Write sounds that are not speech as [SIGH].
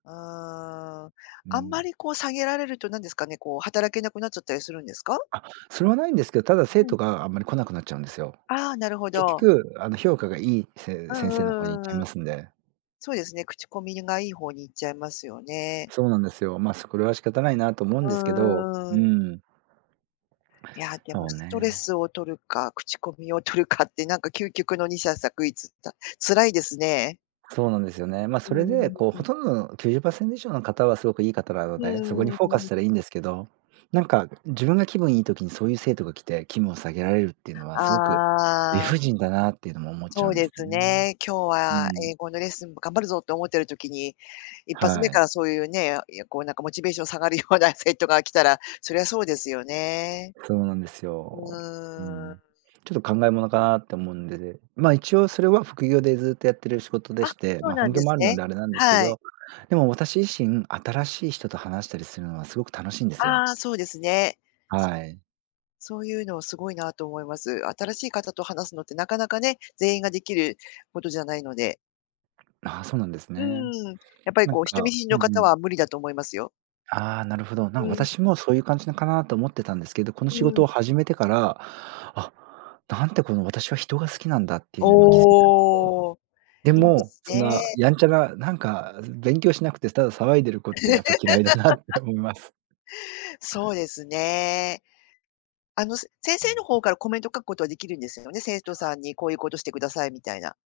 ああ。うあんまん。りこう、下げられると何ですかね、こう、働けなくなっちゃったりするんですか？あ、それはないんですけど、ただ生うん。徒があんまり来なくなっちゃうんですよ。ああ、なるほ結ど。局あの、評価がいいうせん先生のう方に行っんうちゃいんうん。ますんで。そうですね、口コミがいい方に行っちゃいますよね。そうなんですよ。ま、そ、これは仕方ないなと思うんうですけど、んうんううん。ん。いや、でもそうストレね。スを取るか、口コミを取るかって、なんか究極の二者択一った、辛いですね。そうなんですよね。ま、うそーれでん、こう、うん。ほとんどの90%以上の方はすごくいい方なのうーで、そこにん、フォうーカんスうしたらいいん。んですけど、なんか自分が気分いい時に、そういう生徒が来て気分を下げられるっていうのは、すごく理ああ。不尽だなっていうのも思っちそゃううんですですね。ね、今日うはん。英語のレッスンも頑張るぞって思ってる時に、一発目はかい。らそういうね、いや、こうなんかモチベーション下がるような生徒が来たら、そりゃそうですよね。そうなんですうよ。うーん。ん。ちょっと考えものかなって思うんでで、ま、一応それは副業でずっとやってる仕事であ、して、そうま、な本んで業もすあるのね。であれなんですけはい。ど、でも私自身、新しい人と話したりするのはすごく楽しいんですあよ。あ、そうですね。はい。そういうのをすごいなと思います。新しい方と話すのってなかなかね、全員ができることじゃないので。な、そうなんですうね。ーん、やっぱりなんこう、人見か知りうのんう方ん。は無理だと思いますよ。ああ、なるほど。なん、うん、う私もそういう感じのかな？と思ってたんですけど、この仕うん。事を始めてから、あ、なんてこの、私は人が好きなんだっていうのにも気づいたおお、[UNINTELLIGIBLE] でいいでも、すそんなね。やんちゃな、なんか勉強しなくて、ただ騒いでる子ってやっぱ嫌いだなって [LAUGHS] おみます。そうですね。あの、せ先う生ん。の方からコメントを書くことはできるんですよね、生徒さんにこういうことしてくださいみたいな？